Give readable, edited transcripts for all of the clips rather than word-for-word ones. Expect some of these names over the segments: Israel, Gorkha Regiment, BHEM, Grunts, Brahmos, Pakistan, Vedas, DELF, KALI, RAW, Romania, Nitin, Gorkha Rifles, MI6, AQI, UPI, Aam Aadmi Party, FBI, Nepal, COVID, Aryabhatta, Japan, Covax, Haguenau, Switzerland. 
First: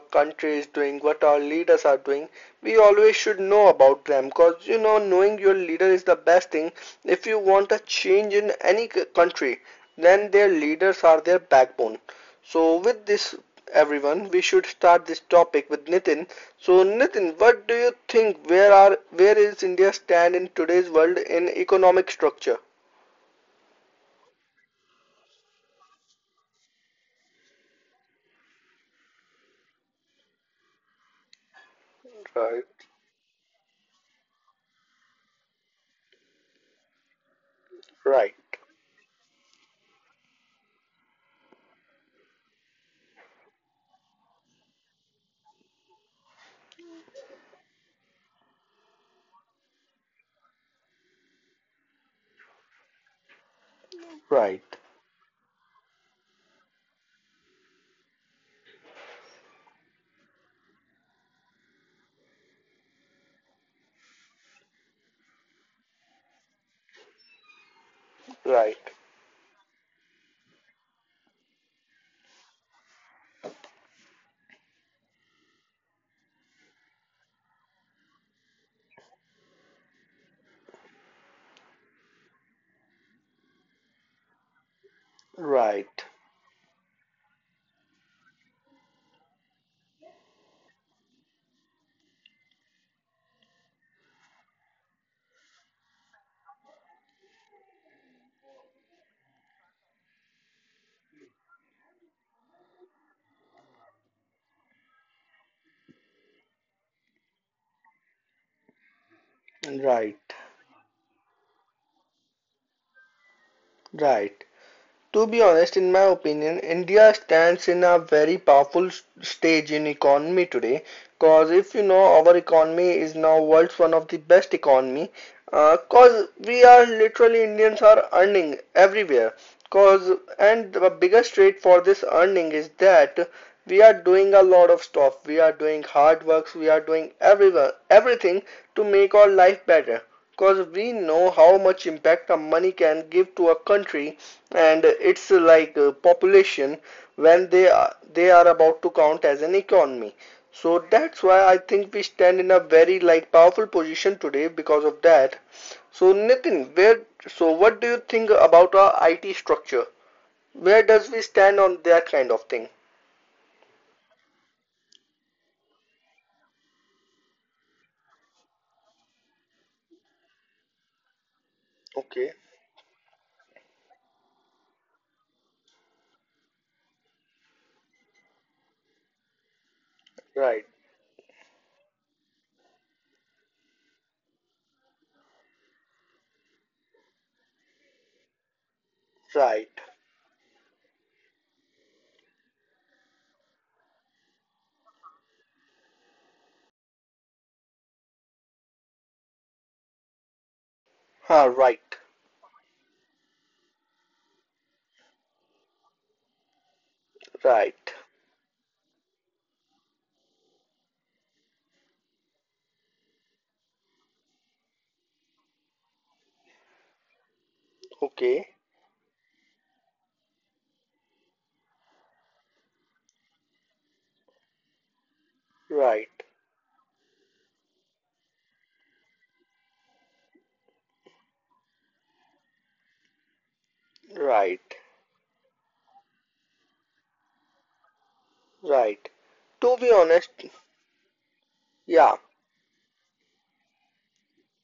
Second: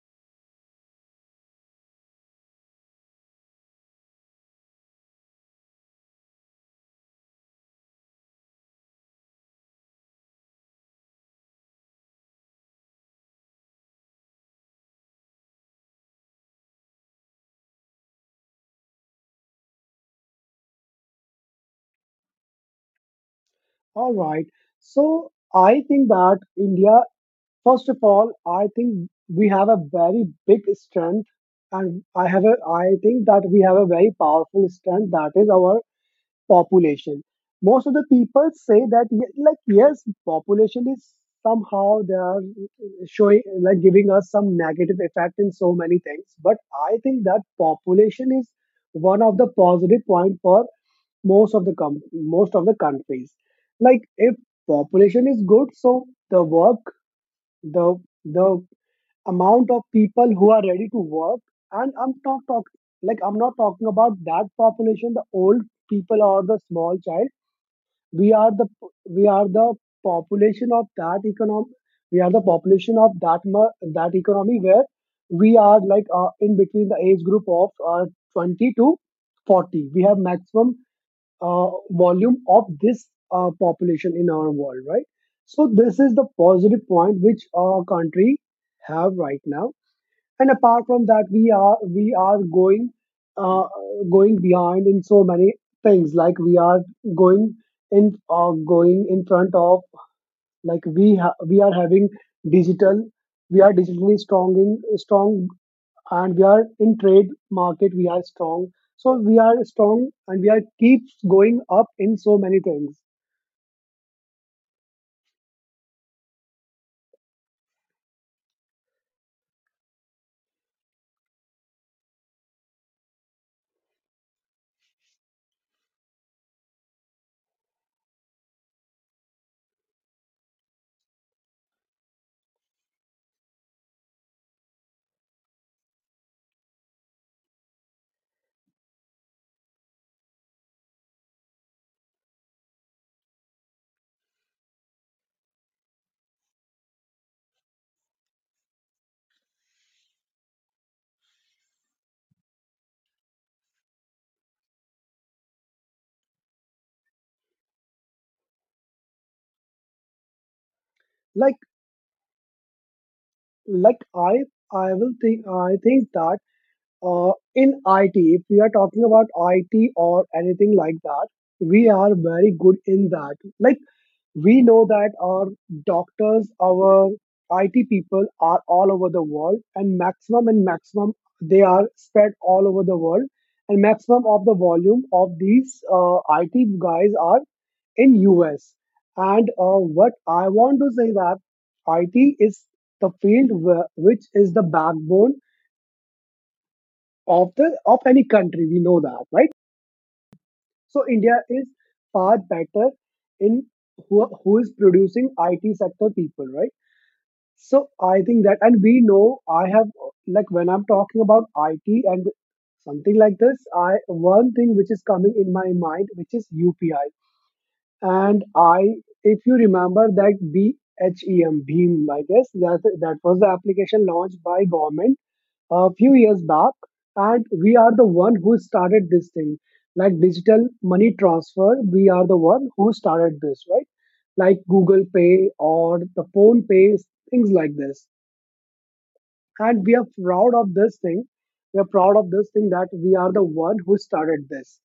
country is doing, what our leaders are doing. We always should know about them because knowing your leader is the best thing. If you want a change in any country, then their leaders are their backbone. So, with this everyone. We should start this topic with Nitin. So, Nitin, what do you think? Where is India stand in today's world in economic structure? All right. So I think that India, first of all, I think we have a very big strength, and Right, I think that we have a very powerful strength that is our population. Most of the right, people say that, like, yes, population is somehow they are showing, like, giving us some negative effect in so many things. But I think that population is one of the positive point for most of the countries. Like, if right, population is good, so the work the the amount of people who are ready to work. And I'm not talking about that population, the old people or the small child. we are the right, we are the population of that economy. We are the population of that economy where we are like in between the age group of 20 to 40. We have maximum volume of this population in our world, right? So this is right, the positive point which our country have right now. And apart from that, we are uh, going behind in so many things. Like, we are going in, going in front of, like, we are having digital. We are digitally strong in strong, and we are in trade market, we are strong, so we are strong and we right, are keeps going up in so many things. right. To be honest, in my opinion, India stands in a very powerful stage in economy today. Cause if you know, our economy is now world's one of the best economy. Cause we are literally Indians are earning everywhere. Cause and the biggest rate for this earning is that we are doing a lot of stuff. We are doing hard works. We are doing everywhere everything to make our life better because we know how much impact a money can give to a country, and it's like a population when they are about to count as an economy. So that's why I think we stand in a very like powerful position today because of that. So Nitin, where so what do you think about our IT structure? Where does we like stand on that kind of thing? like I will think I think that, in IT, if we are talking about IT or anything like that, we are Okay, very good in that. Like, we know that our doctors, our IT people are all over the world, and right, maximum they are spread all over the world, and maximum of the volume of these IT guys are in US. And right, what I want to say that IT is the field where, which is the backbone of any country. We know that, right? So India huh, is right, far better in who is producing IT sector people, right? So right, I think that, and we know, I have, like, when I'm talking about IT and something like this, I, one thing which is coming in my mind, which is UPI. And okay, I, if you remember that BHEM, Bheem, I guess that that was the application launched by government a few right, years back. And we are the one who started this thing, like digital money transfer. We are the one who started this, right? Like right, Google Pay or the phone pays, things like this, right. and we To are be honest, proud of this thing. We are proud of yeah. this thing that we are the one who started this.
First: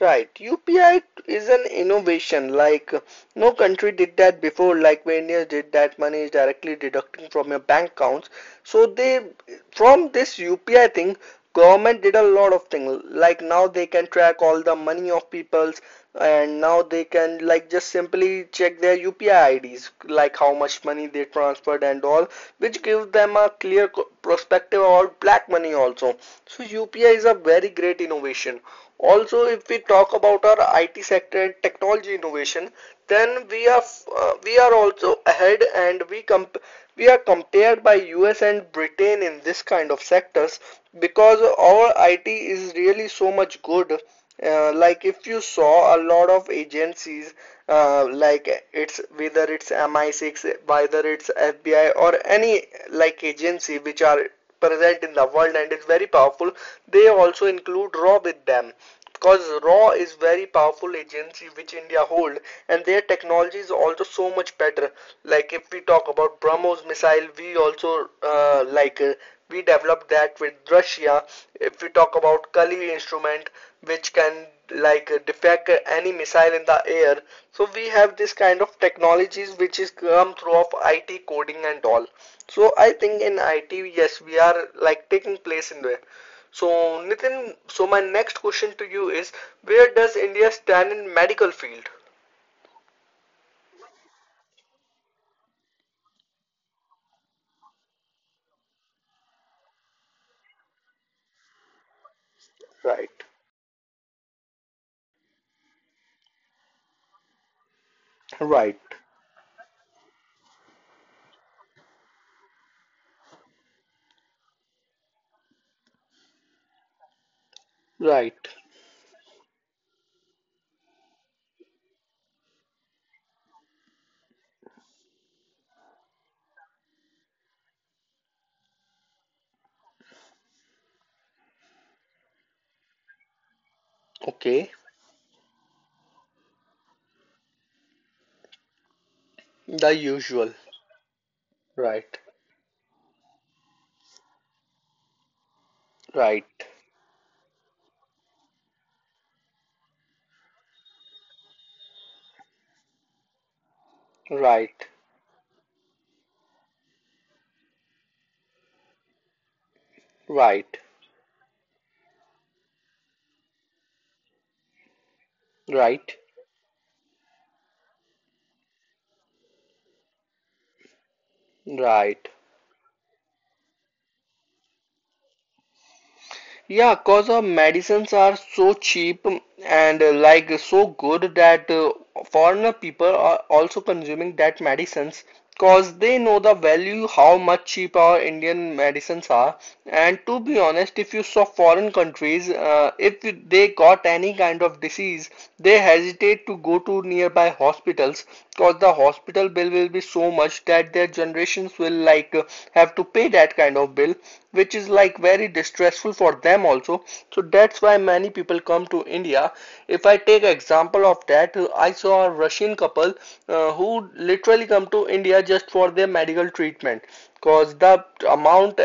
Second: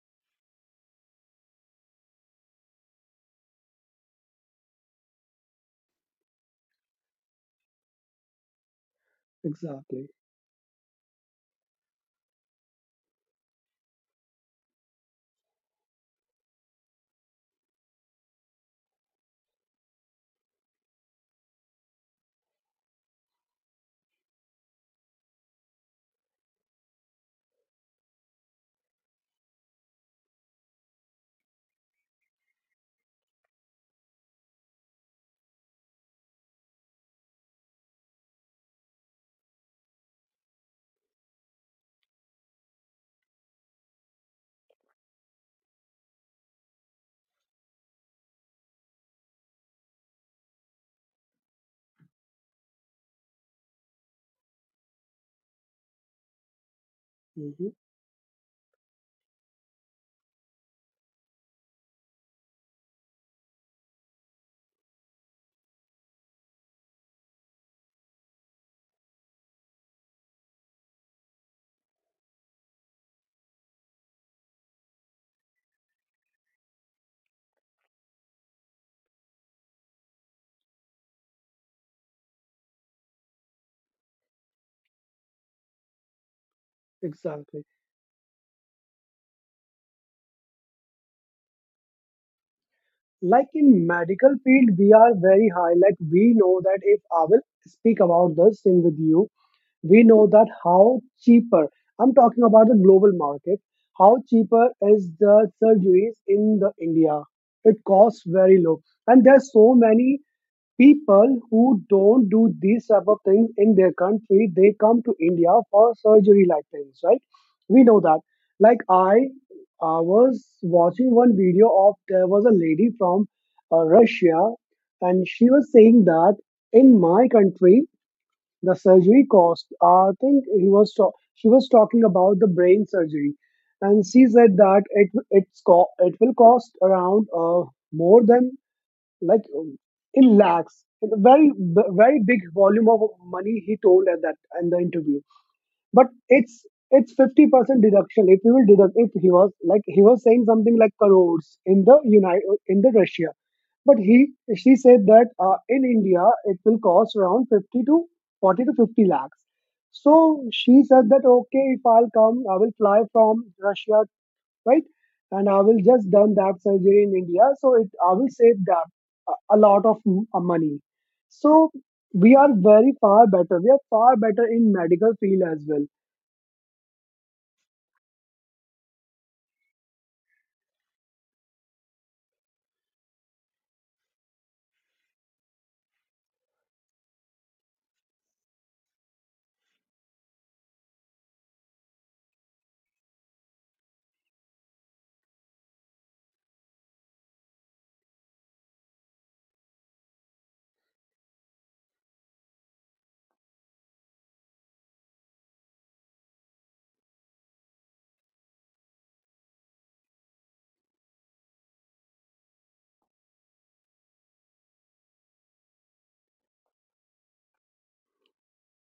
Right. UPI is an innovation. Like no country did that before. Like when India did that, money is directly deducting from your bank accounts. So they, from Exactly. this UPI thing, government did a lot of things. Like now they can track all the money of people's, and now they can like just simply check their UPI IDs, like how much money they transferred and all, which gives them a clear perspective about black money also. So UPI is a very great innovation. Also, if we talk about our IT sector and technology innovation, then we are also ahead, and we are compared by US and Britain in this kind of sectors because our IT is really so much good. Like if you saw a lot of agencies like it's whether it's MI6, whether it's FBI, or any like agency which are present in the world and is very powerful, they also Hmm. include raw with them because raw is very powerful agency which India hold, and their technology is also so much better. Like if we talk about Brahmos missile, we also like we developed that with Russia. If we talk about Kali instrument which can defect any missile in the air. So we have this kind of technologies which is come through of IT coding and all. So I think in IT, yes, we are like taking place in there. So Nitin, Exactly. so my next question to you is, where does India stand in medical field? Like, in medical field we are very high. Like, we know that, if I will speak about this thing with you, we know that how cheaper, I'm talking about the global Right, market, how cheaper is the surgeries in the india. It costs very low, right, and there's so many people who don't do these type of things in their country. They come to india for surgery like things, right? We know that. right. Like, I was watching one video of there was a lady from Russia, and she was saying that, in my country, the surgery cost. I think she was talking about the brain surgery, and she said Okay, that it will cost around, more than, like, the in usual. lakhs, very Right, very big volume of money. He told at that in the interview, but right, it's 50% deduction if we will deduct, if he was saying something like crores in the united in the russia. But he she right, said that, in india, it will cost around 50 to 40 to 50 lakhs. So she right, said that, okay, if I'll come, I will fly from russia, right, and I will just right, done that surgery in india, so it I will save that a lot of money. So we right. are very far better. We are far better in medical field as well. Yeah, cause medicines are so cheap and like so good that foreigner people are also consuming that medicines cause they know the value how much cheap our Indian medicines are. And to be honest, if you saw foreign countries, if they got any kind of disease, they hesitate to go to nearby hospitals cause the hospital bill will be so much that their generations will like have to pay that kind of bill, which is like very distressful for them also. So that's why many people come to India. If I take example of that, I saw a Russian couple who literally come to India just for their medical treatment. cause the amount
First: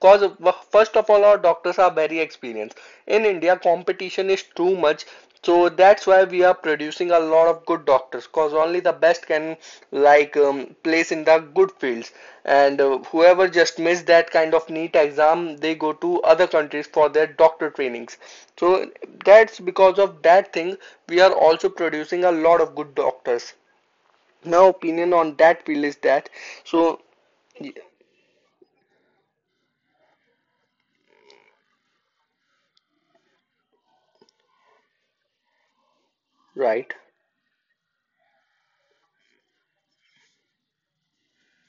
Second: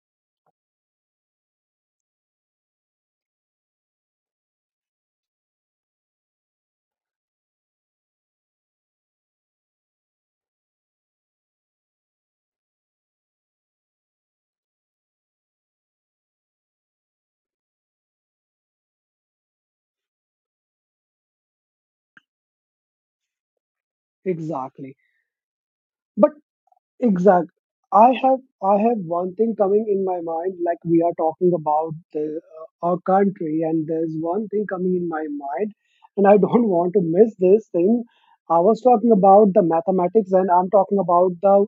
cause first of all, our doctors are very experienced. In India competition is too much, so that's why we are producing a lot of good doctors, cause only the best can place in the good fields. And whoever just missed that kind of neat exam, they go to other countries for their doctor trainings. So that's because of that thing we are also producing a lot of good doctors. Now Exactly. opinion on that field is that. But So, exact I have one thing coming in my mind. Like, we are talking about, our country, and there's one thing coming in my mind, and I don't right. want to miss this thing. I was talking about the mathematics, and I'm talking about the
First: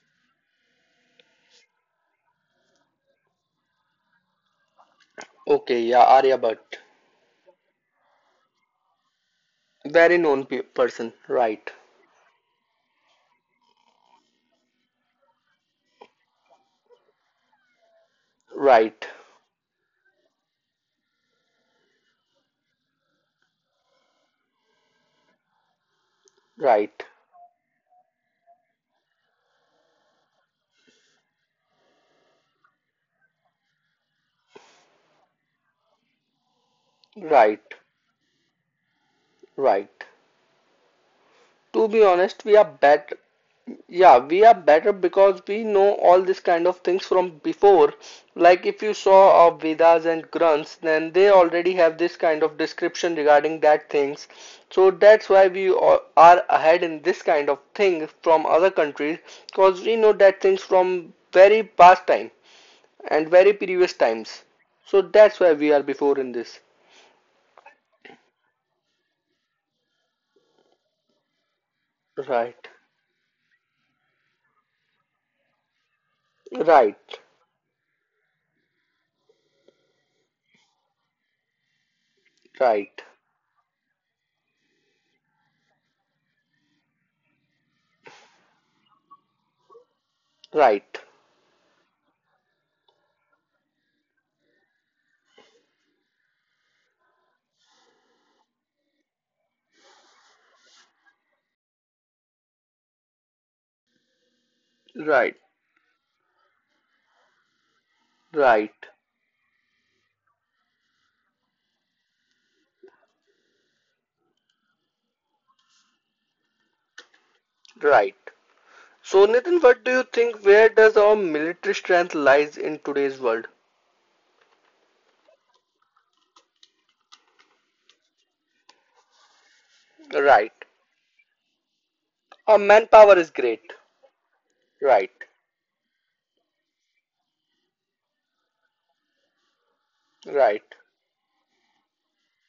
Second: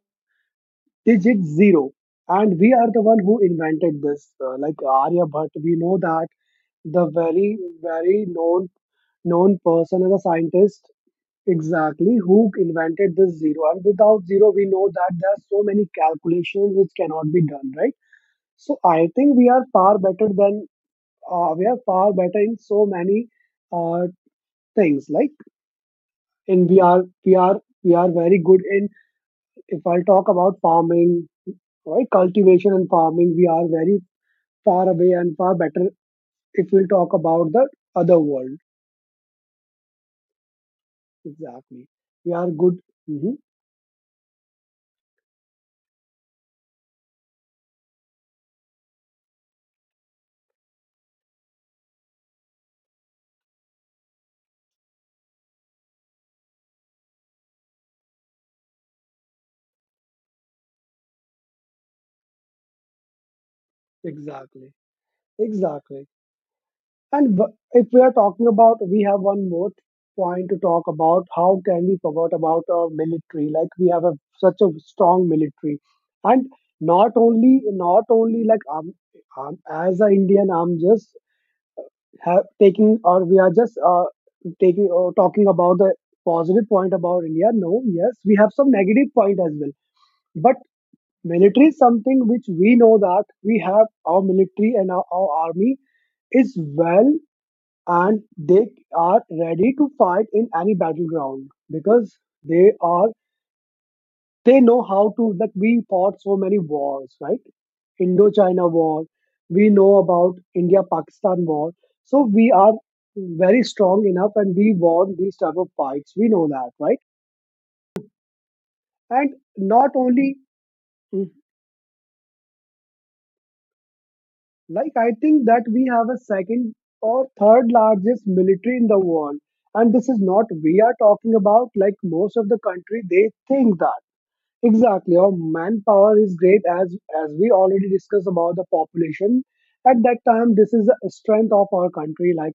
digit zero, and we are the one who invented this, like, Aryabhatta, we Okay, know yeah, that, Arya the very very known person and very a known scientist. person. Right, Exactly, who invented this zero? And without zero, we know that there are so many calculations which cannot be done, right? So I right, think we are far better than, we are far better in so many, uh, things. Like, and we are right, we are we are very good in. If I talk about farming, right, cultivation and farming, we are very far away and far better. If we talk about the right, other world, right. exactly, To be we honest, are we are good. better. Hmm. Yeah, we are better because we know all these kind of things from before. Like if you saw Vedas and Grunts, then they already have this kind of description regarding that things. So that's why we are ahead in this kind of thing from other countries because we know that things from very past time and very previous times. Exactly, So that's why we are exactly. before in this. And if we are talking about, we have one more point to talk about. How can we forget about Right, our military? Like, we have such a strong military, and not right, only not only like, as an Indian, I'm just taking right, or we are just, taking, talking about the positive point about India. No, yes, we have some negative point as well, but right, military is something which we know that we have our military, and our army is well, and they are ready to fight in any battleground because they are they know how to, right, like, we fought so many wars, right? Indochina right, war, we know about India Pakistan war. So we are very strong enough and we won these type of fights. We know that, right? right. So, And Nitin, what not do you only, think? Where does our mm, military strength lies in today's world? like, I think that we have a second or third largest military in the world. And this is not, Right. we are talking about, like, most of the Our country, manpower they is great. think that. Exactly, Right, our manpower is great, as we already discussed about the population. At that time, right, this is the strength of our country. Like,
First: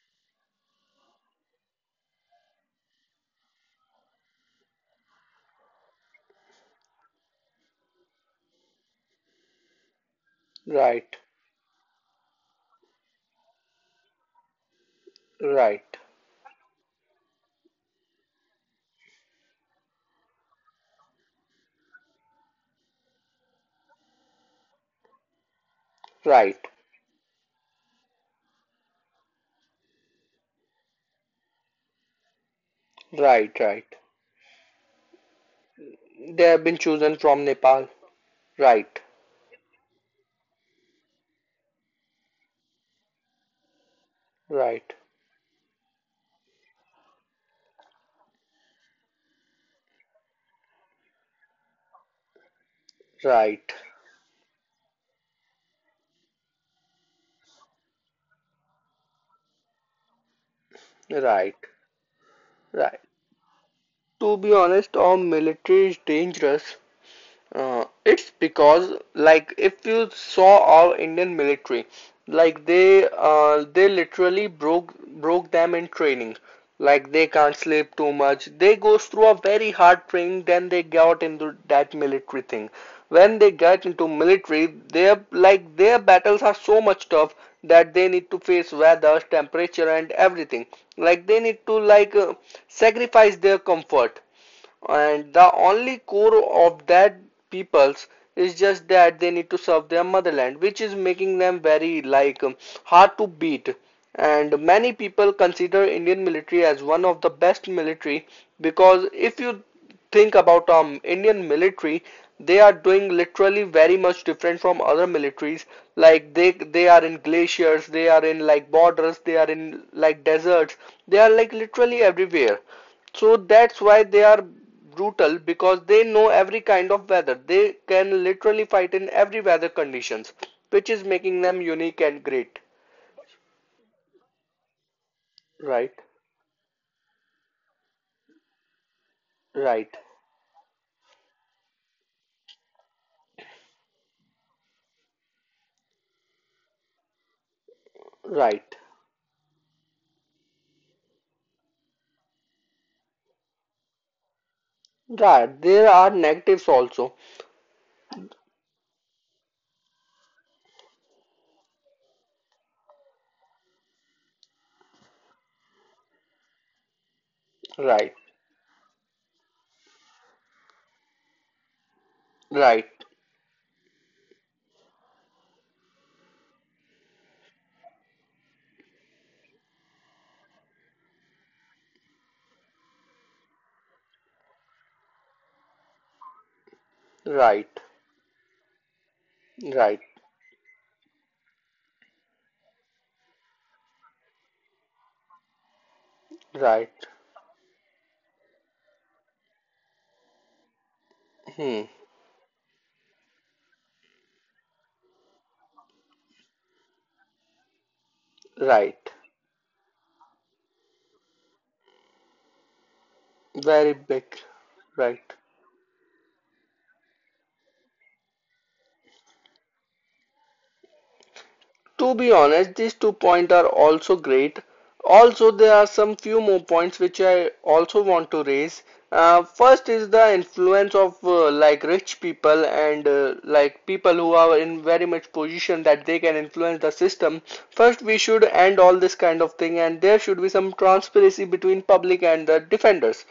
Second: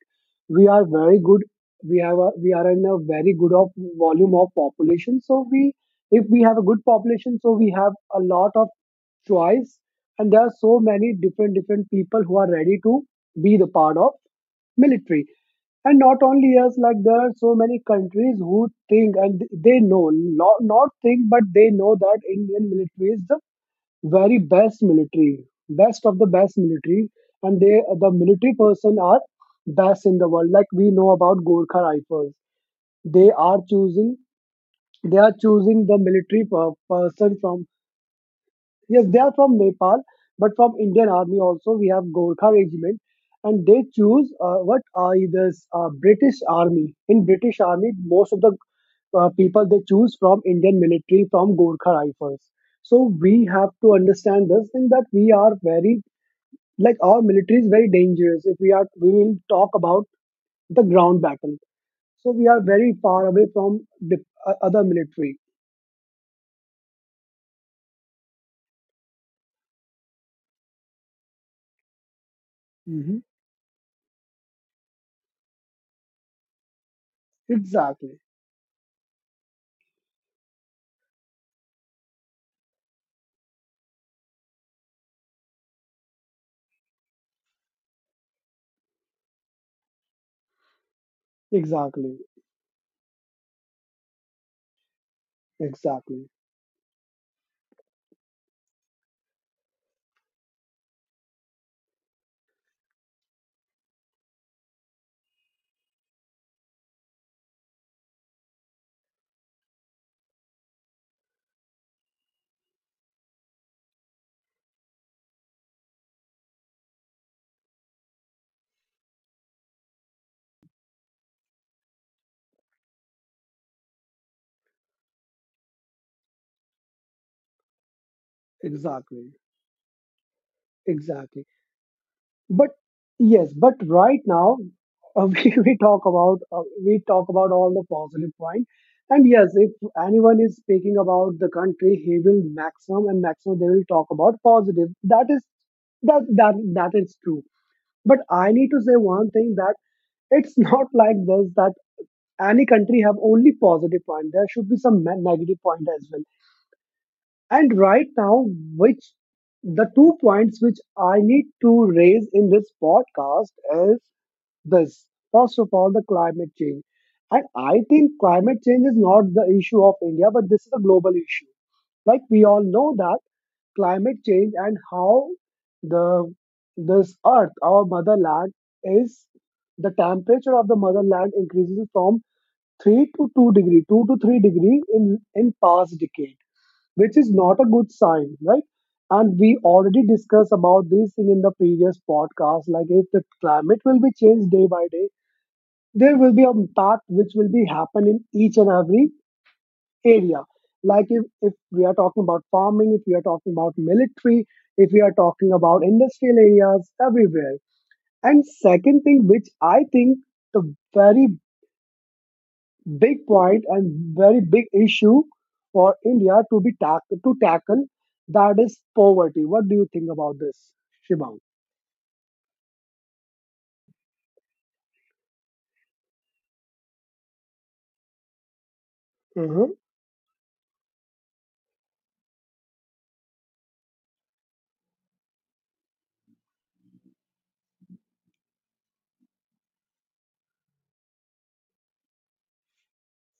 we are very good, we are in a very good of volume of population. So if we have a good population, so we have a lot of choice, and there are so many right, different different people who are ready to be the part of military. right, And not only us, like there are so many countries who think and they know, not think, but they know that indian military is the very best military, best of the right, best military. And the military person are best in the world. Like, we know about gorkha rifles. they right, are right. choosing they are choosing the They military have been chosen person from from. Nepal. Right, Yes, they are from Nepal, but from Indian Army also we have Gorkha Regiment, and they choose, what right, are this, British Army. In British Army, most of the people they choose from Indian military, from Gorkha Rifles. So we have right, to understand this thing that we are very like, our military is very dangerous. If we will talk about the ground right, battle. So we are very right. far away from the, To be other honest, our military. military is dangerous. It's because like if you saw our Indian military, like they Hmm. uh, they literally broke them in training. Like they can't sleep too Exactly, much. They goes through a very hard training, then they got into that military thing. When they get into military, their battles are so much tough that they need to face weather, temperature, and everything. Like they need to exactly, sacrifice their comfort, and the only exactly, core of that peoples is just that they need to serve their motherland, which is making them very hard to beat. And many people consider Indian military as one of the best military because if you think about Indian military, they are doing literally very much different from other militaries. Like they are in glaciers, they are in like borders, they are in like deserts, they are like literally everywhere. So that's why they are brutal because they know every kind of weather. They can literally fight in exactly. every weather conditions, which is making Exactly. them unique and great. But yes, but right now, we, we Right, talk about uh, we talk about all the positive point. And yes, if right, anyone is speaking about the country, he will, maximum and maximum, they will talk about positive. That is That that is true. But I need to right, say one thing, that it's not like this, that any country have only positive point. There should be some negative right. point There as are well. negatives also. And right now, which the two points which I need to raise in this podcast is this. First of all, the climate change. And I think Right, climate change is not the issue of India, but this is a global issue. Like, we all right, know that climate change and how the this earth, our motherland, is the temperature of the motherland increases from three to two degree, two to three degree, in past decade, which is not a right, good sign, right? And we already right, discussed about this thing in the previous podcast. Like, if the climate will be changed day by day, there will be a right. impact which will be happen in each and every area. Like, if we Hmm, are talking about farming, if we are talking about military, if we are talking about industrial areas, everywhere. And second right. thing, which I think the very big point Very and very big. big issue Right. for India to be to tackle. That is poverty. What do you think about this, Shivang? To be honest, these two points are also great. Also, there are some few more points which I also want to raise. Uh, Uh-huh. first is the influence of like rich people and like people who are in very much position that they can influence the system. First, we should end all this kind of thing, and there should be some transparency between public and the defenders.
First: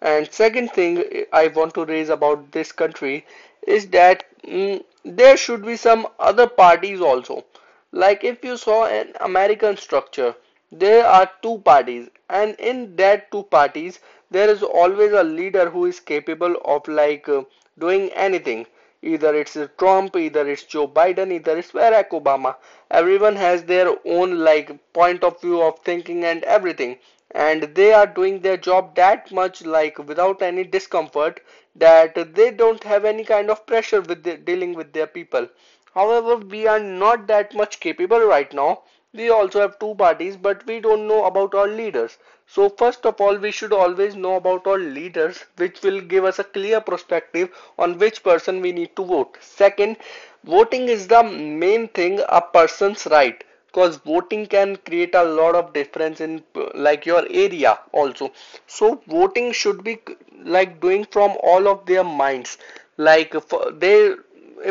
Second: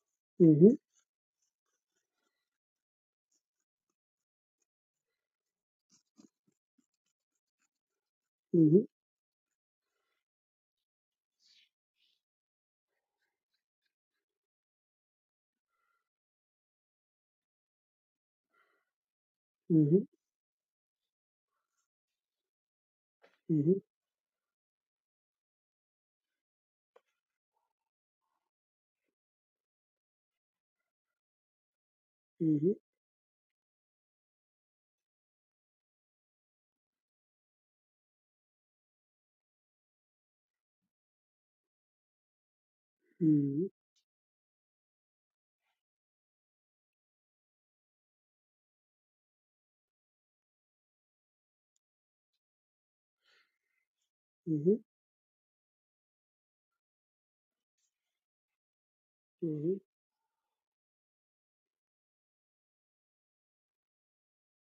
And second Mm-hmm. thing I want to raise about this country is that there should be some other parties also. Like if you saw Mm-hmm. an American structure, there are two parties, and in that two parties, there is always a leader who is capable of doing anything. Either it's Mm-hmm. Trump, either it's Joe Biden, either it's Barack Obama. Everyone has Mm-hmm. their own like point of view of thinking and everything, and they are doing their job that much like without any discomfort, that they Mm-hmm. don't have any kind of pressure with the, dealing with their people. However, we are not that much capable right now. We also have two parties, but we don't know about our leaders. So, first of all, we Mm-hmm. should always know about our leaders, which will give us a clear perspective on which person we need to vote. Second, voting is the main thing a person's right because voting can Mm-hmm. create a lot of difference in like your area also. So voting Mm-hmm. should be like doing from all of their minds. Like they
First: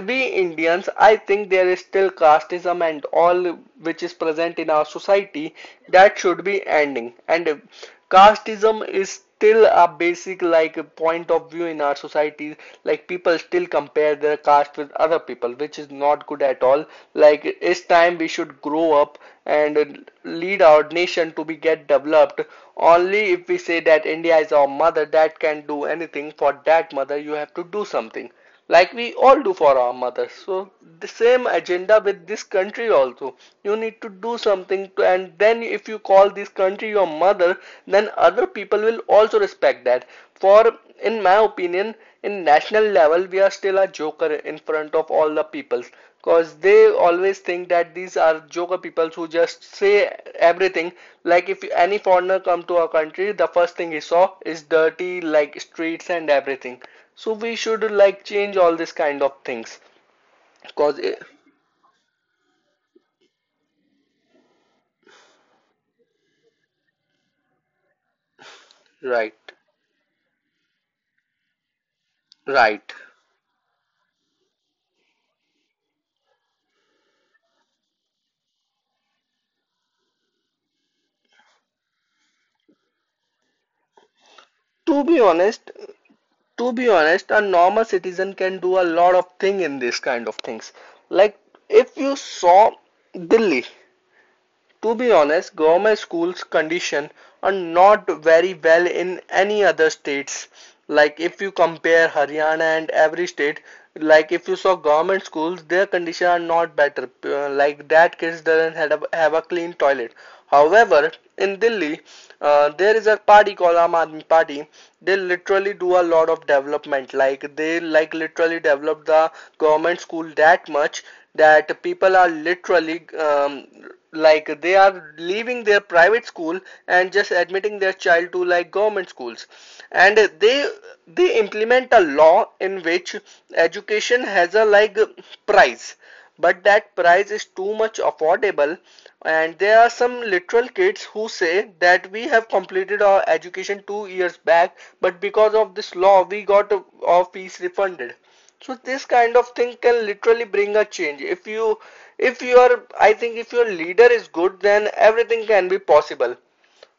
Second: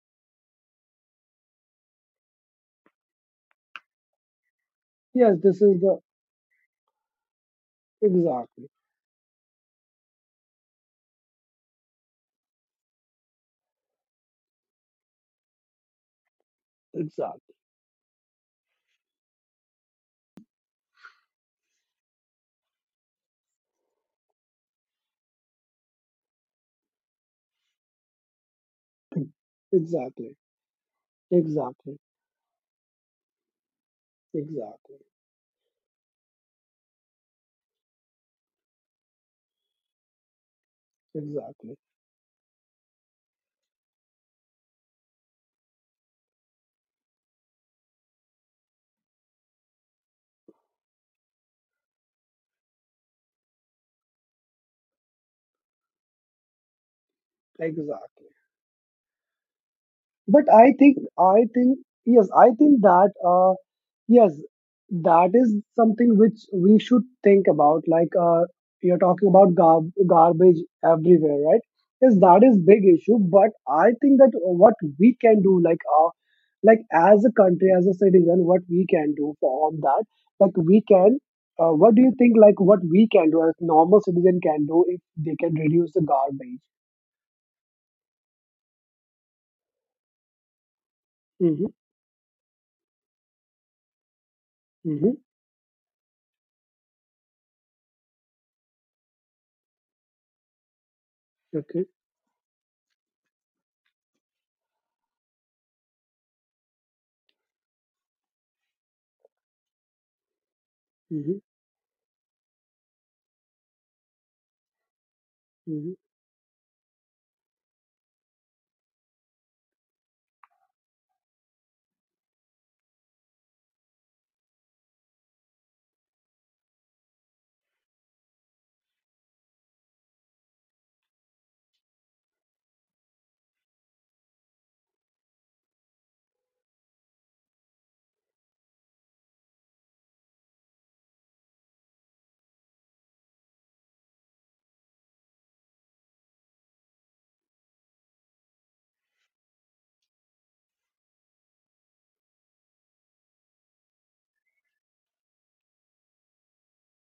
we Indians, I think there is still casteism and all which is present in our Yes, society, this is the that should be ending. And exactly, casteism is still a basic like point of view in our society. Like people still compare their caste with other people, which is not good at all. Like exactly, it's time we should grow up and lead our nation to be get developed. Only if we say that India is our mother that can do anything for that mother, you have to do something like we all do for our mothers. exactly, So the same exactly, agenda with this country also. You need to do something exactly, to, and then if you call this country your mother, then other people will also respect that. For In my exactly, opinion, in national level, we are still a joker in front of all the peoples because they always think that these are joker peoples who just say everything. Like if any foreigner come to our country, the first thing he saw is dirty like streets and everything, so we should like exactly. change all this kind of things But because it, I think, yes, I think that. uh, Yes, that is something which we should think about. You're talking right. about garbage everywhere, right? Yes, that is big right issue. But I think that what we can do, like as a country, as a citizen, what we can do for on that, like we can. What do you think? Like what we can do as normal citizen can do if to be they can honest reduce the garbage. to be honest, a normal citizen can do a lot of thing in this kind of things, like Mm-hmm, if you saw delhi. To mm-hmm, be honest, government schools condition are not very well in any other states. Like if you okay. compare Haryana and every state, like if you saw government schools, their condition are not better. Like that kids doesn't have a clean toilet. However, Mm-hmm, in Delhi, there is a party called Aam Aadmi Party. They literally mm-hmm. do a lot of development. Like they like literally develop the government school that much that people are literally like they are leaving their private school and just admitting their child to like government schools. And they implement a law in which education has a like price, but that price is too much affordable. And there are some literal kids who say that we have completed our education 2 years back, but because of this law we got our fees refunded. So this kind of thing can literally bring a change. If you are, I think if your leader is good, then everything can be possible.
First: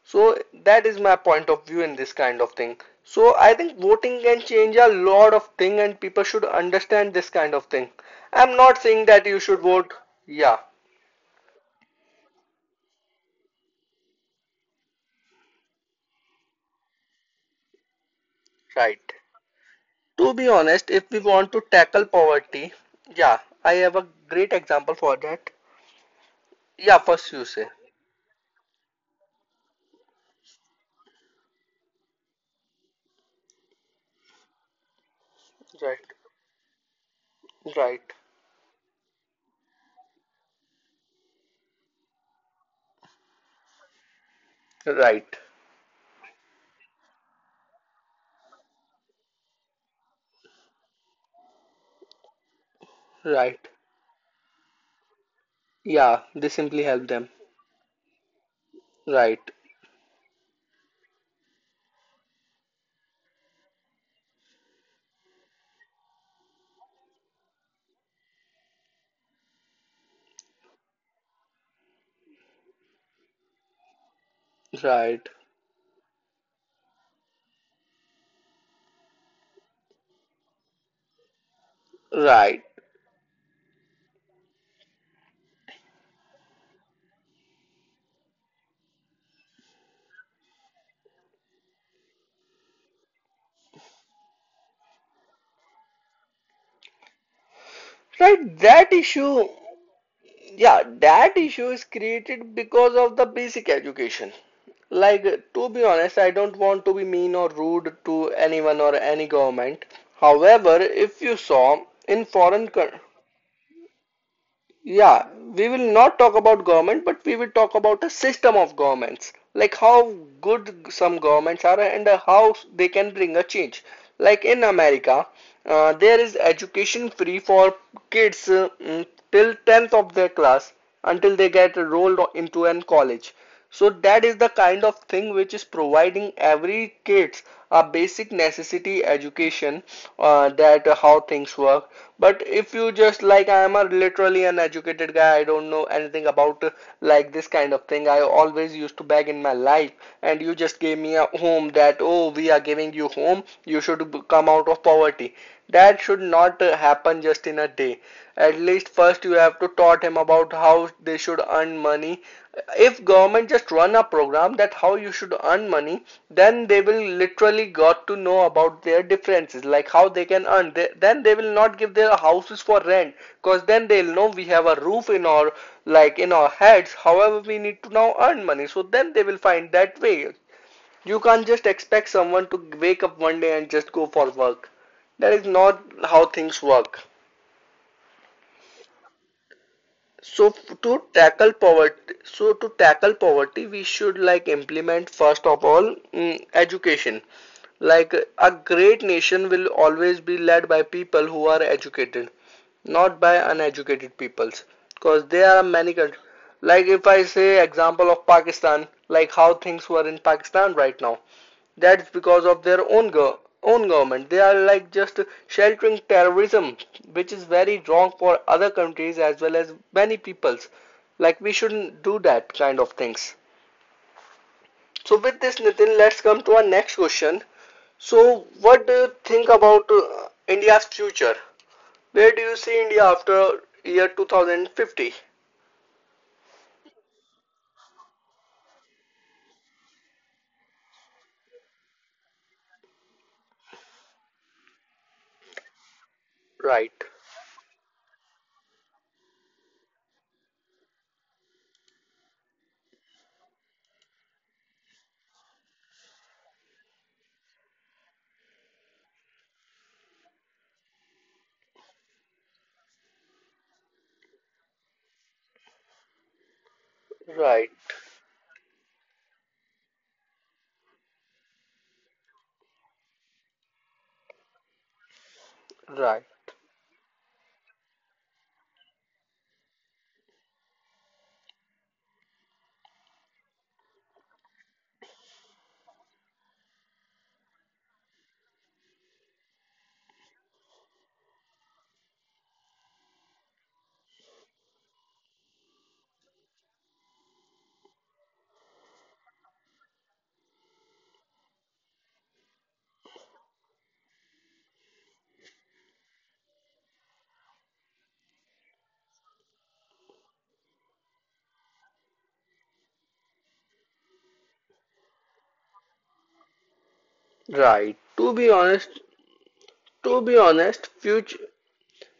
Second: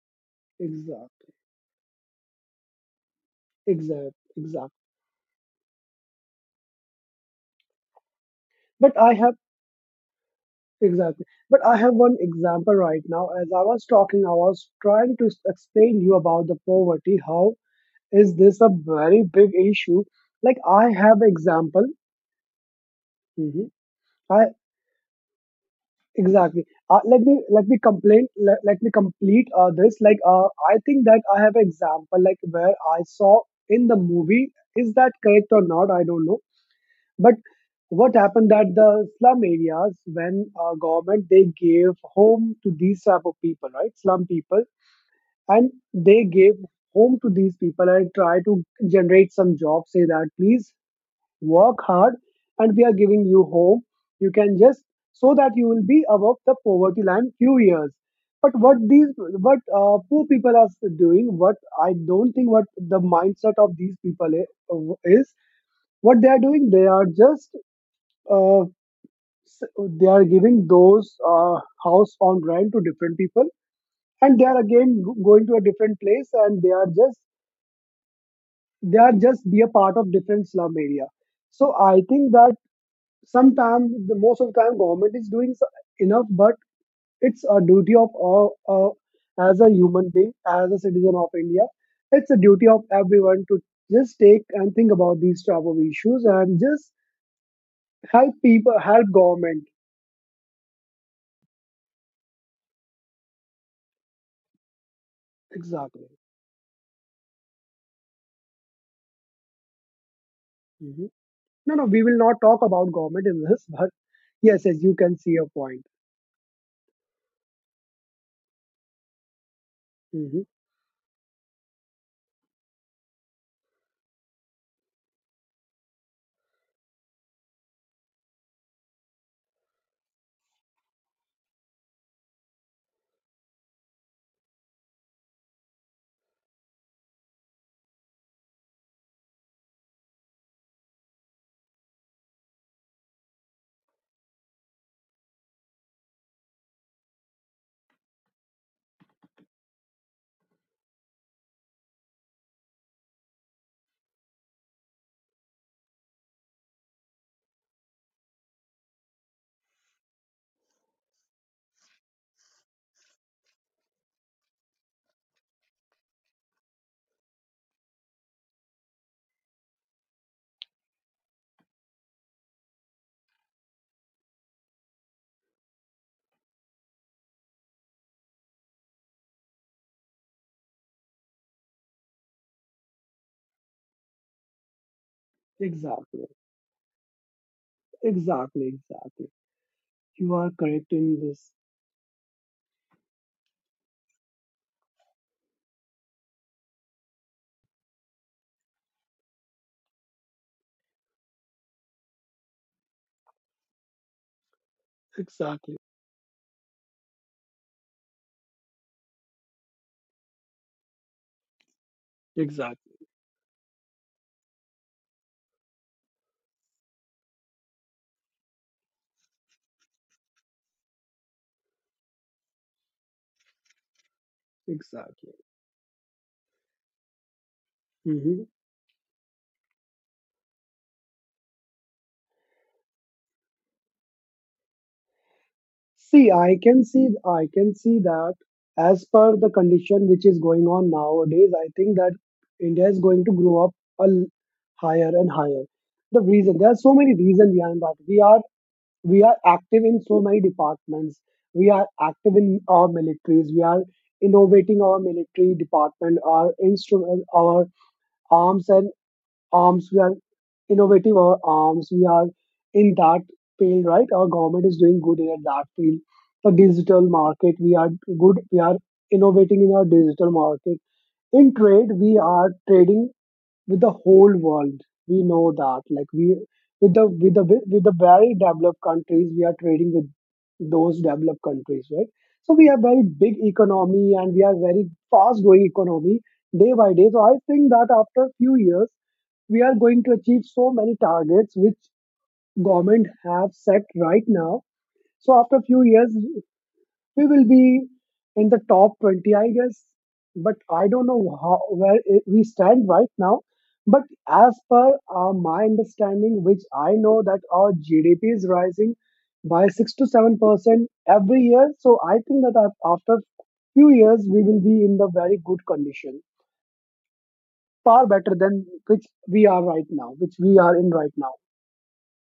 So that is my Exact. point of view in this kind of thing. So I think Exact. voting can Exact. change a lot of thing, and people should understand this kind of thing. I'm not But saying I that have. you should vote. Yeah, Exactly. But I have one example right now. As I was talking, I was trying to explain you about the poverty. How is this a right. very big issue? To be Like honest, I if we have want to example. tackle poverty, yeah, Hmm. I have a great I example for that. exactly. Yeah, first you say. Let me complain. Let me complete this. I think that I have example. Like where I saw in the movie. Is that correct or not? Right. I don't know. But Right. what happened that the slum areas, when government they gave home to these type of people, right, slum people, Right. and they gave home to these people and try to generate some job. Say that please work hard, and we are giving you Right. home. You can just so that you will be Yeah, above they the simply help poverty them. line few years. But what these Right, what poor people are doing, what I don't think what the mindset of these people is, what they are doing, they are just uh, s- they are giving those house on rent to different people and they are again right, going to a different place and they are just be a part of different slum area. So I think that right, sometimes, the most of the time government is doing enough, but it's a duty of uh, as a human being, as a citizen of India, it's a duty of everyone to just take and think about these type of issues and just help right. people, That help issue, government. yeah, that issue is created because of the basic education. Like, to be Exactly. honest, I don't want to be mean or rude to anyone or any government. However, Mm-hmm. if you No, saw no, we will in not talk foreign about coun-. government in this, but yes, as you can Yeah, see your we will point. not talk about government, but we will talk about a system of governments, like how Hmm. good some governments are and how they can bring a change. Like in America, there is education free for kids till 10th of their class, until they get enrolled into an college. So that is the kind of thing which is providing every kids a basic necessity education, that how things work. But if you just like, I am a literally an educated guy, I don't know anything about like this kind of thing. I always used to beg in my life, and you just gave me a home that, oh, we are giving you home, you should come out of poverty. That should not happen just in a day. At least first you have to taught him about how they should earn money. If government just run a program that how you should earn money, then they will literally got to know about their differences, like how they can earn then they will not give their houses for rent, because then they'll know we have a roof in our like in our heads, however we need to now earn money, so then they will find that way. You can't just expect someone to wake up one day and just go for work. That is not Exactly, how things work. exactly, exactly. You are So correct to in this. tackle poverty, we should like implement first of all education. Like a great nation will always be led by people who are educated, not by uneducated peoples. Because there are Exactly, many countries. Like if I say example of Pakistan, like how things were in Pakistan right now. That's because of their exactly, own go- own government. They are like just sheltering terrorism, which is very wrong for other countries as well as many peoples. Like we shouldn't do that kind of things. So exactly. with this, Nitin, let's come to our next question. Hmm. So what do you think about India's future? Where do you see India after year 2050? See, I can see, I can see that as per the condition which is going on nowadays, I think that India is going to grow up a l- higher and higher. The reason there are so Right, many reasons behind that. We are active in so many departments. We are active in our militaries. We are innovating our military department, our instrument, our arms and arms we are innovating our arms we are In that field, right, our government is doing good in that field. The digital market, we right, are good. We are innovating in our digital market. In trade, we are trading with the whole world. We know that, like right. we with the very developed countries, we are trading with those developed countries, right? So we have very big economy, and we are very fast growing economy day by day. So I think that after few years, we are going to achieve so many targets which government have set right now. So after few years, we will be in the top 20, I guess. But I don't know how, where it, we stand right now. But as per my understanding, which I know that our GDP is rising by 6% to 7% every year. So I think that after few years we will be in the very good condition, far Right. better To be than which honest, we are right now, to which be we are in honest, right now. future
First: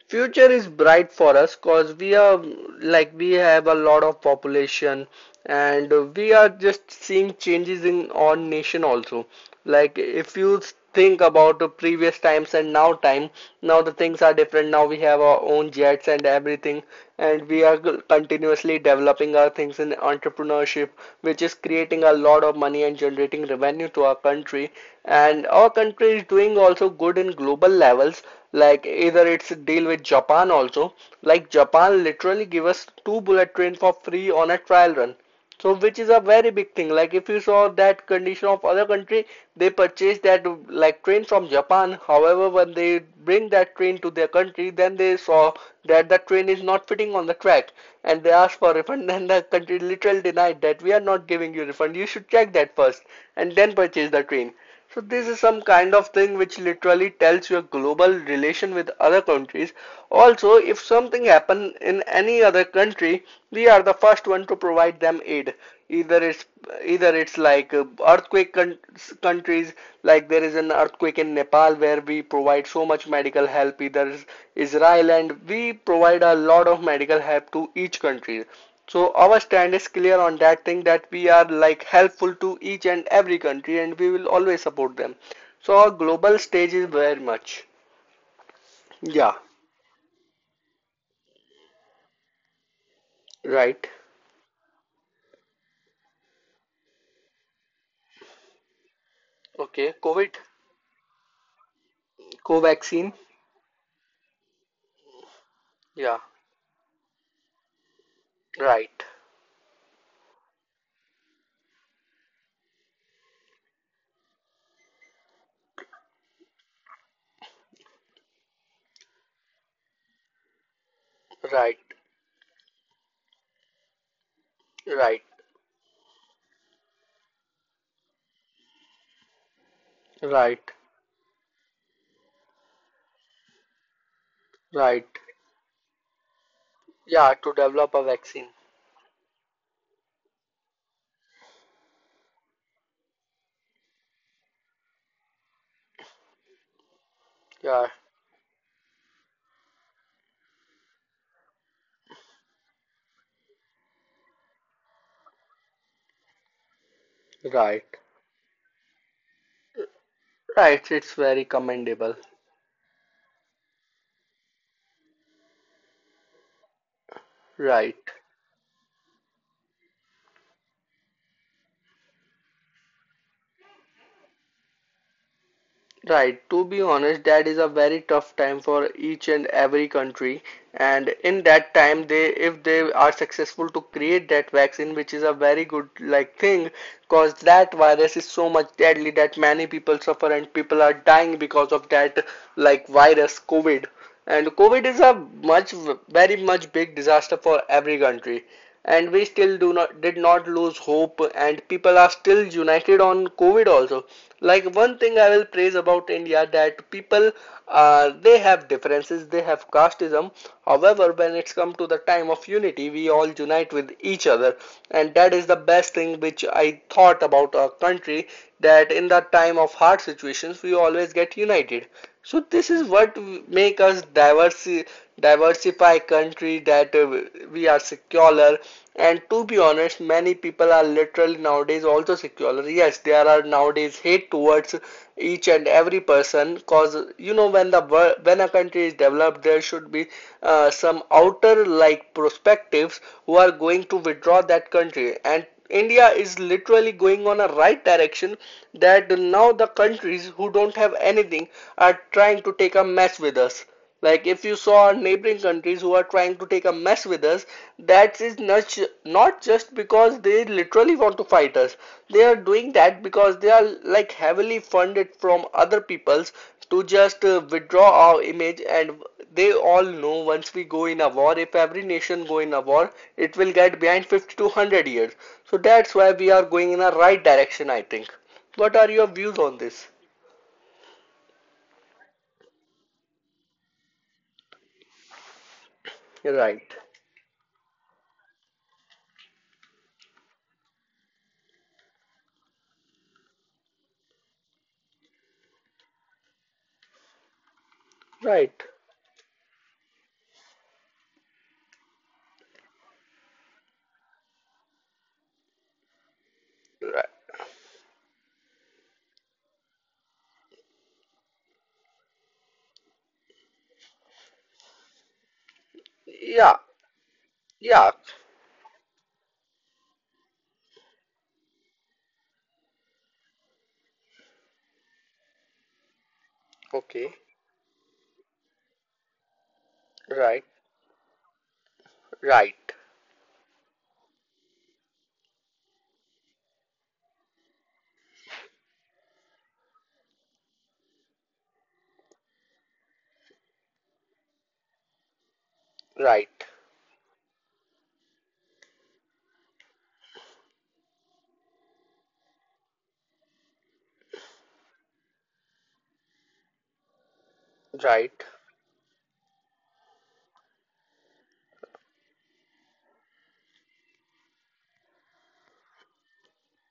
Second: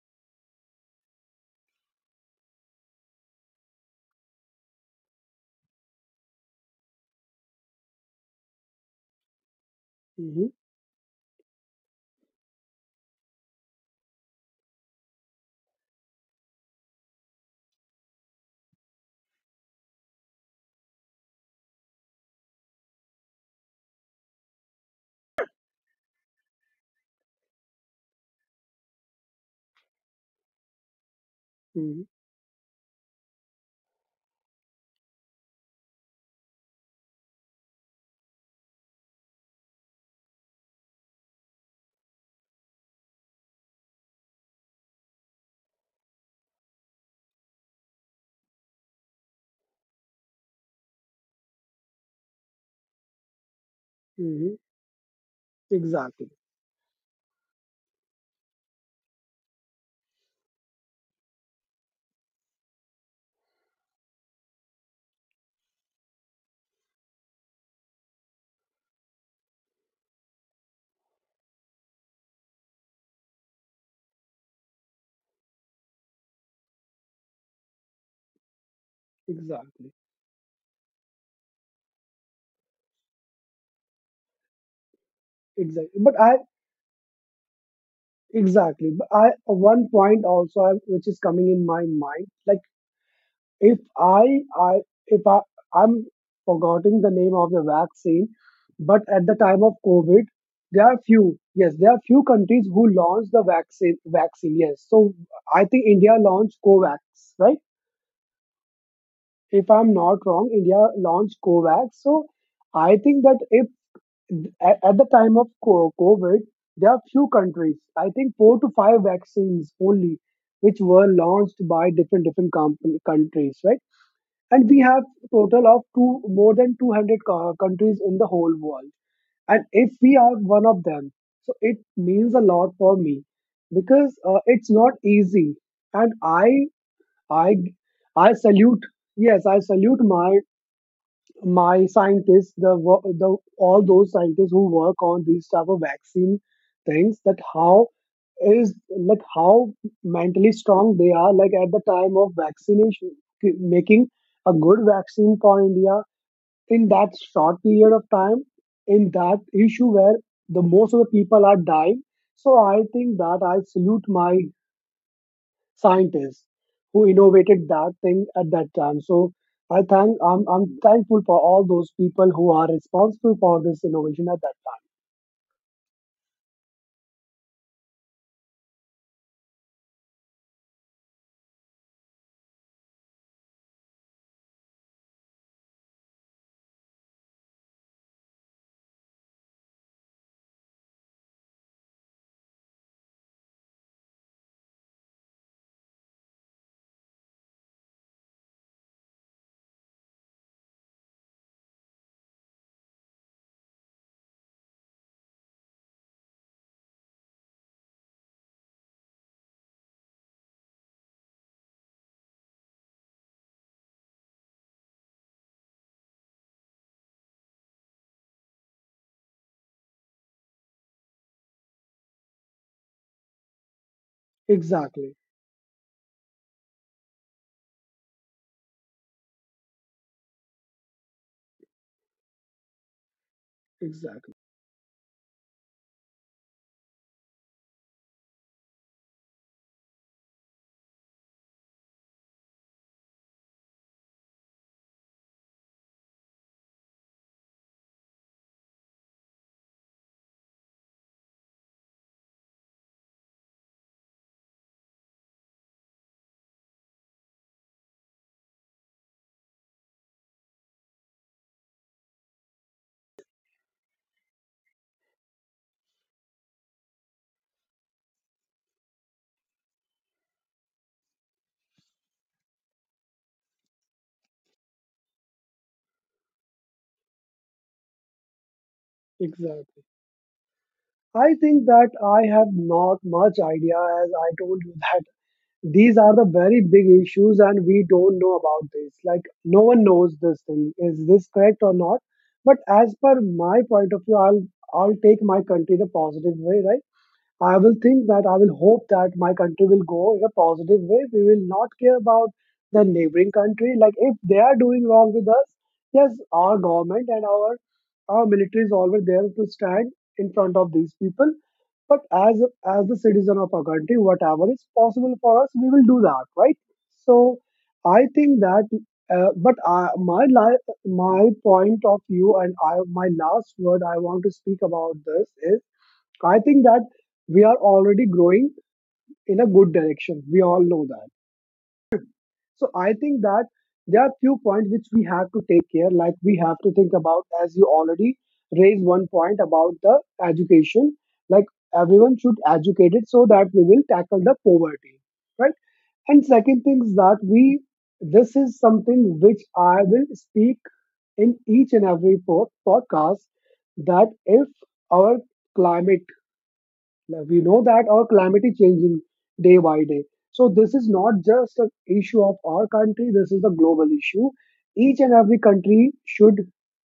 Future is bright for us, cause we are like we have a lot of population, and we are just seeing changes in our nation also. Like if Hmm. you think about the previous times and now time, now the things are different, now we have our own jets and everything. And we are continuously developing our things in entrepreneurship, which is creating a lot of money and generating revenue to our country. And our country is doing also good in global levels, like either it's a deal with japan also. Like Hmm. japan literally give us two bullet train for free on a trial run, so which is a very big thing. Like if you saw that condition of other country, they purchase that like train from Japan. However, when they bring that train to their country, then they saw that the train is not fitting on the track, and they asked for refund. Then the country literally denied that we are not giving you refund. You should check that first and then purchase the Hmm. train. So this is some kind of Exactly, thing which literally tells your global relation with other countries. Also, if something happen in any other country, we are the first one to provide them aid. Either it's Either it's like earthquake countries, like there is an earthquake in Nepal where we provide so much medical help. Either Israel, and we provide a lot of medical help to each country. So our stand exactly, is clear on that thing, that we are like helpful to each and every country and we will always support them. So our exactly. But I global stage is very much. exactly. But I Yeah, one point also which is coming in my mind, like if right. I I if I'm forgetting the name of the vaccine, but at the time of Okay, COVID, COVID, there are few, yes, there are few countries who co-vaccine. launched the vaccine, yes. So I think India Yeah, launched Covax, right? right, If I'm not wrong, India launched Covax. So I think that if at the time of COVID, there are few countries, I think four to five vaccines only, which were launched right, by different countries, right? And we have right, total of two more than 200 countries in the whole world. And if we are one right, of them, so it means a lot for me because it's not right. easy. And I, Yeah, I, to develop a I vaccine. salute. Yes, I salute my scientists, the the all those scientists who work on these type of vaccine things, that how Yeah, is like how mentally strong they are, like at the time of vaccination, making a good vaccine for India in that short right, period of time, in that issue where the most right. of the It's people very are dying. commendable. So I think that I salute my scientists who innovated that Right. thing at that time. So I'm thankful for all those people who are responsible for this innovation at that time. Right, to be honest, that is a very tough time for each and every country. And in that time, they if they are successful to create that vaccine, which is a very good like thing, because that virus is so much deadly that many people suffer and people are dying because of that like virus, COVID. And COVID is a much very much big disaster for every country. And we still do not did not lose hope, and people are still united on covid also. Like one thing I will praise about india, that people, they have differences, they have casteism, however when it's come to the time of unity, we all unite with each other. And that is the best thing which I thought about our country, that in the time of hard situations we always get united. So this is what make us Exactly. diversify country, that we are secular. And to be honest, many people are literally nowadays also secular. Yes, there are nowadays Exactly. hate towards each and every person, cause you know, when the when a country is developed, there should be some outer like perspectives who are going to withdraw that country. And India is literally going on a right direction, that now the countries who don't have anything are trying to take a mess with us. Like if you saw our neighboring countries who are trying to take a mess with us, that is not just because they literally want to fight us. They are doing that because they are like heavily funded from other peoples to just withdraw our image. And they all know once we go in a war, if every nation go in a war, it will get behind 50 to 100 years. So that's why we are going in a right direction, I think. What are your views on Exactly. this? I think that I have not much idea, as I told you that these are the very Right, big issues and we don't know about this. Like no one knows this thing. Is this correct or not? But as per my point of view, I'll take my country the positive way, right? I will think that I will right, hope that my country will go in a positive way. We will not care about the neighboring country. Like if they are doing wrong with us, yes, our government right, and our military is always there to stand in front of these people. But as the citizen of our country, whatever is possible for us, we will do that, right? yeah, So yeah, I think that. But I, my li- my point of view, and my last word I want to speak about this. I think that okay, we are already growing in a good direction. We right, all know that. So right, I think that there are few points which we have to take care, like we have to think about, as you already raised one point about the education. Like everyone should educate it so that we will tackle the poverty. Right? And right, second thing is that we, this is something which I will speak in each and every podcast, that if our climate, like, we know that our right. calamity changing day by day, so this is not just an issue of our country, this is a global issue. Each and every country should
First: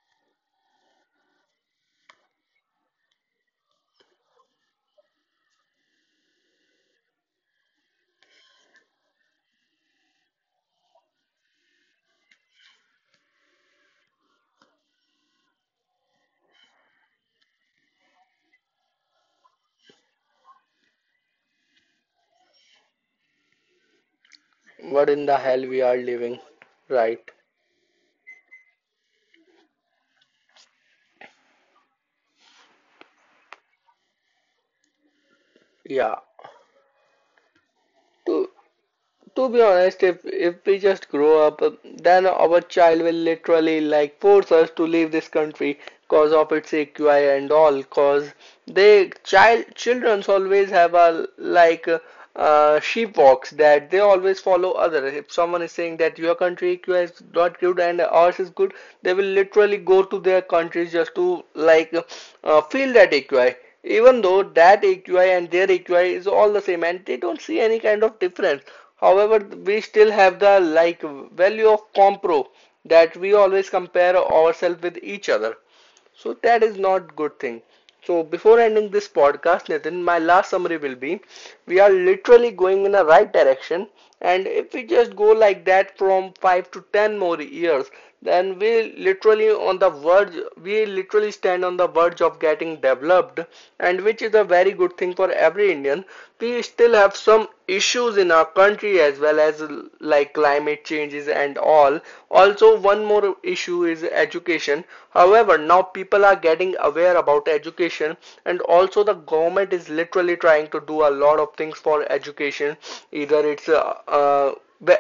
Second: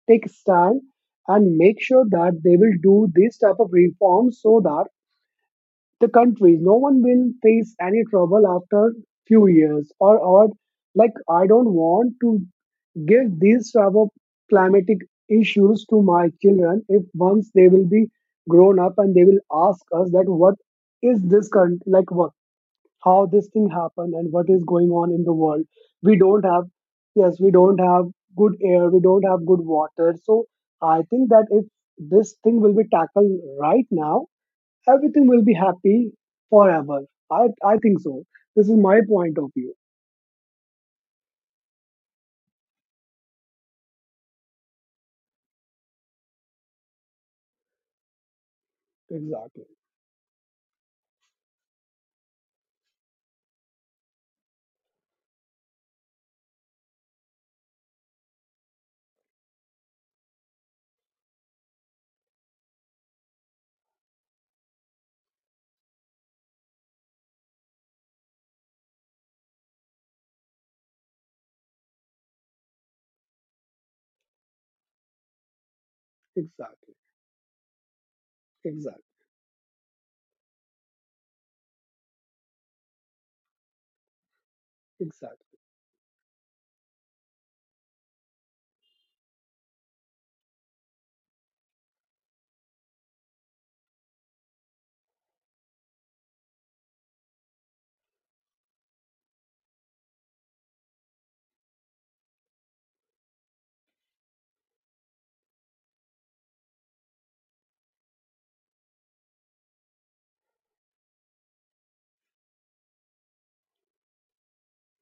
take a stand and make sure that they will do this type of reforms so that the country. No one will face any trouble after few years, or like I don't want to give these type of climatic issues to my children, if once they will be grown up and they will ask us that what is this current, like what, how this thing happened and what is going What on in in the the world. hell we are We living. don't have, Right, yes, we don't have good air, we don't have good water. So I think that if this thing will be tackled right now, everything will be happy yeah. forever. I think so. to This is my point To of be view. honest, if we just grow up, then our child will literally like force us to leave this country cause of its AQI and all. Cause they Exactly. child childrens always have a like sheep walks, that they always follow other. If someone is saying that your country AQI is not good and ours is good, they will literally go to their countries just to like feel that AQI, even though that AQI and their AQI is all the same and they don't see any kind of difference. However, we still have the like value of compro, that we always compare ourselves with each other. So that is Exactly. not good thing. So before ending Exactly. this podcast, Nitin, my last summary will be, we are literally going in the right direction. And if we just go Exactly. like that from 5 to 10 more years, then we literally on the verge, we literally stand on the verge of getting developed. And which is a very good thing for every indian. We still have some issues in our country as well as like climate changes and all. Also, one more issue is education. However, now people are getting aware about education, and also the government is literally trying to do a lot of things for education. Either it's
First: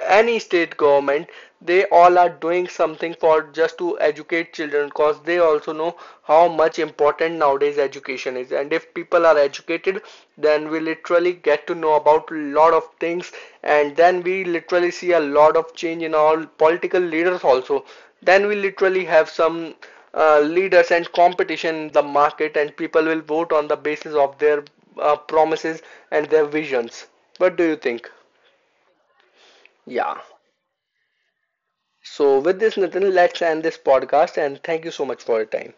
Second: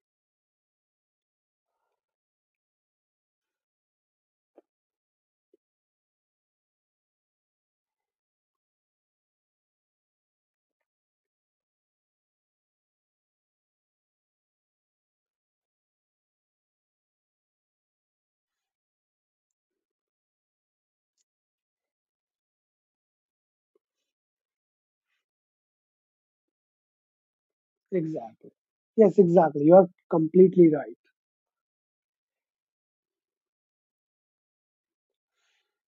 any state government, they all are doing something for just to educate children, because they also know how much important nowadays education is. And if people are educated, then we literally get to know about a lot of things. And then we literally see a lot of change in our political leaders also. Then we literally have some leaders and competition in the market, and people will vote on the basis of their promises and their visions. What do you think? Exactly. Yes, exactly. You are Yeah. completely right. So, with this, Nitin, let's end this podcast, and thank you so much for your time.